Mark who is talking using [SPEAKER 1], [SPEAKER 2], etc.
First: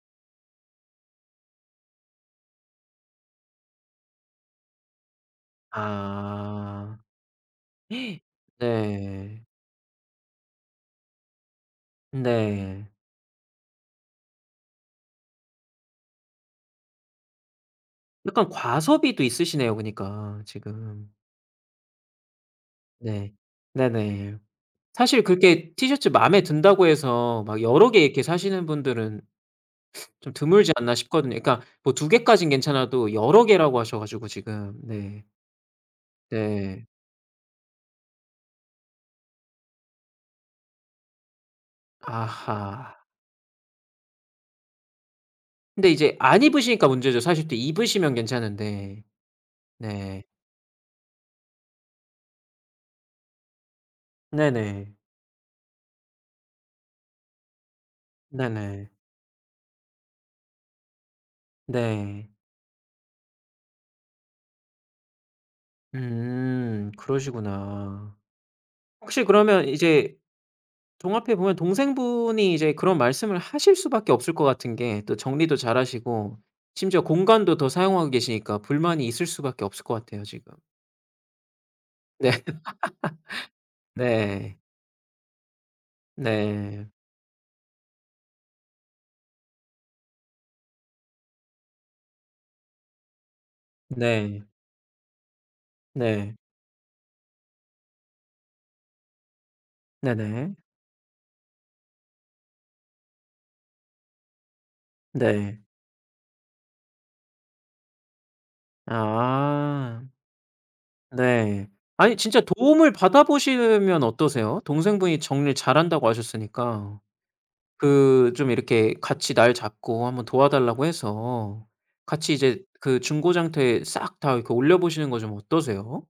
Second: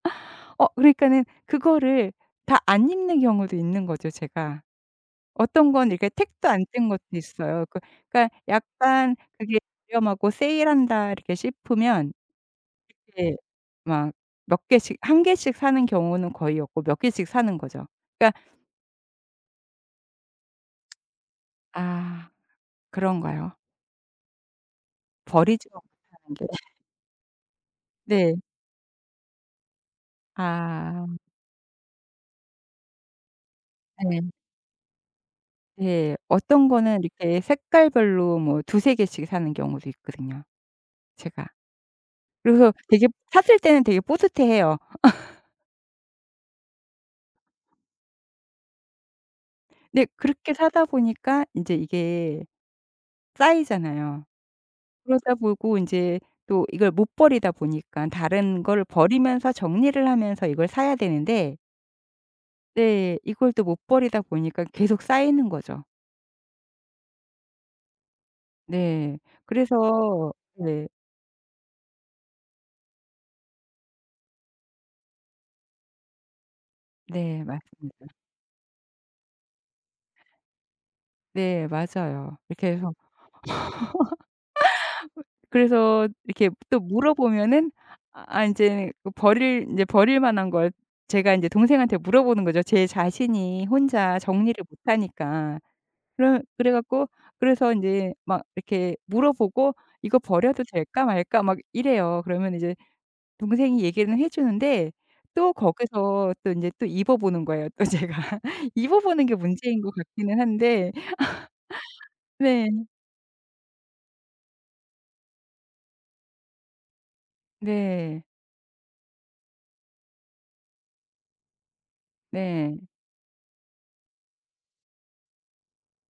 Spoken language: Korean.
[SPEAKER 1] 어, 그러니까는 그거를 다 안 입는 경우도 있는 거죠 제가. 어떤 건 이렇게 텍도 안 뗀
[SPEAKER 2] 아
[SPEAKER 1] 것도 있어요. 그 그니까 약간
[SPEAKER 2] 네.
[SPEAKER 1] 그게 유명하고 세일한다 이렇게 싶으면
[SPEAKER 2] 네.
[SPEAKER 1] 그게 막 몇 개씩 1 개씩 사는 경우는 거의 없고 몇 개씩 사는 거죠. 그니까
[SPEAKER 2] 약간 과소비도 있으시네요. 그니까 지금.
[SPEAKER 1] 아,
[SPEAKER 2] 네
[SPEAKER 1] 그런가요?
[SPEAKER 2] 네네 사실 그렇게
[SPEAKER 1] 버리지도
[SPEAKER 2] 티셔츠 마음에
[SPEAKER 1] 못하는 게.
[SPEAKER 2] 든다고 해서 막 여러 개 이렇게
[SPEAKER 1] 네.
[SPEAKER 2] 사시는 분들은 좀 드물지 않나
[SPEAKER 1] 아.
[SPEAKER 2] 싶거든요. 그러니까 뭐 2 개까진 괜찮아도 여러 개라고 하셔 가지고
[SPEAKER 1] 예.
[SPEAKER 2] 지금 네.
[SPEAKER 1] 예 어떤
[SPEAKER 2] 네.
[SPEAKER 1] 거는 이렇게 색깔별로 뭐 2-3 개씩 사는 경우도 있거든요 제가. 그래서
[SPEAKER 2] 아하.
[SPEAKER 1] 되게 샀을 때는 되게 뿌듯해해요.
[SPEAKER 2] 근데 이제 안 입으시니까 문제죠. 사실 또 입으시면 괜찮은데.
[SPEAKER 1] 네,
[SPEAKER 2] 네.
[SPEAKER 1] 그렇게 사다 보니까 인제 이게 쌓이잖아요.
[SPEAKER 2] 네네.
[SPEAKER 1] 그러다 보고 인제 또 이걸 못 버리다 보니깐 다른 걸
[SPEAKER 2] 네네.
[SPEAKER 1] 버리면서 정리를 하면서 이걸 사야 되는데
[SPEAKER 2] 네.
[SPEAKER 1] 네, 이걸 또 못 버리다 보니까 계속 쌓이는 거죠.
[SPEAKER 2] 음 그러시구나.
[SPEAKER 1] 네.
[SPEAKER 2] 혹시 그러면
[SPEAKER 1] 그래서
[SPEAKER 2] 이제
[SPEAKER 1] 네.
[SPEAKER 2] 종합해 보면 동생분이 이제 그런 말씀을 하실 수밖에 없을 것 같은 게 또 정리도 잘하시고 심지어
[SPEAKER 1] 네.
[SPEAKER 2] 공간도 더
[SPEAKER 1] 맞습니다.
[SPEAKER 2] 사용하고 계시니까 불만이 있을 수밖에 없을 것 같아요 지금.
[SPEAKER 1] 네,
[SPEAKER 2] 네
[SPEAKER 1] 맞아요. 이렇게 해서
[SPEAKER 2] 네.
[SPEAKER 1] 그래서 이렇게 또
[SPEAKER 2] 네.
[SPEAKER 1] 물어보면은 아 인제 그 버릴 인제 버릴 만한 걸 제가 인제 동생한테 물어보는 거죠 제 자신이 혼자
[SPEAKER 2] 네.
[SPEAKER 1] 정리를 못 하니까.
[SPEAKER 2] 네.
[SPEAKER 1] 그럼 그래 갖고 그래서 인제 막 이렇게 물어보고 "이거
[SPEAKER 2] 네네.
[SPEAKER 1] 버려도 될까 말까?" 막 이래요. 그러면 이제 동생이 얘기는 해 주는데 또
[SPEAKER 2] 네.
[SPEAKER 1] 거기서 또 인제 또 입어보는 거예요. 또 제가 입어보는 게 문제인 것
[SPEAKER 2] 아.
[SPEAKER 1] 같기는 한데
[SPEAKER 2] 네 아니 진짜
[SPEAKER 1] 네.
[SPEAKER 2] 도움을 받아보시면 어떠세요? 동생분이 정리를 잘한다고 하셨으니까
[SPEAKER 1] 네.
[SPEAKER 2] 그 좀 이렇게 같이 날 잡고 한 번 도와달라고 해서 같이 이제
[SPEAKER 1] 네.
[SPEAKER 2] 그 중고 장터에 싹 다 그 올려보시는 거 좀 어떠세요?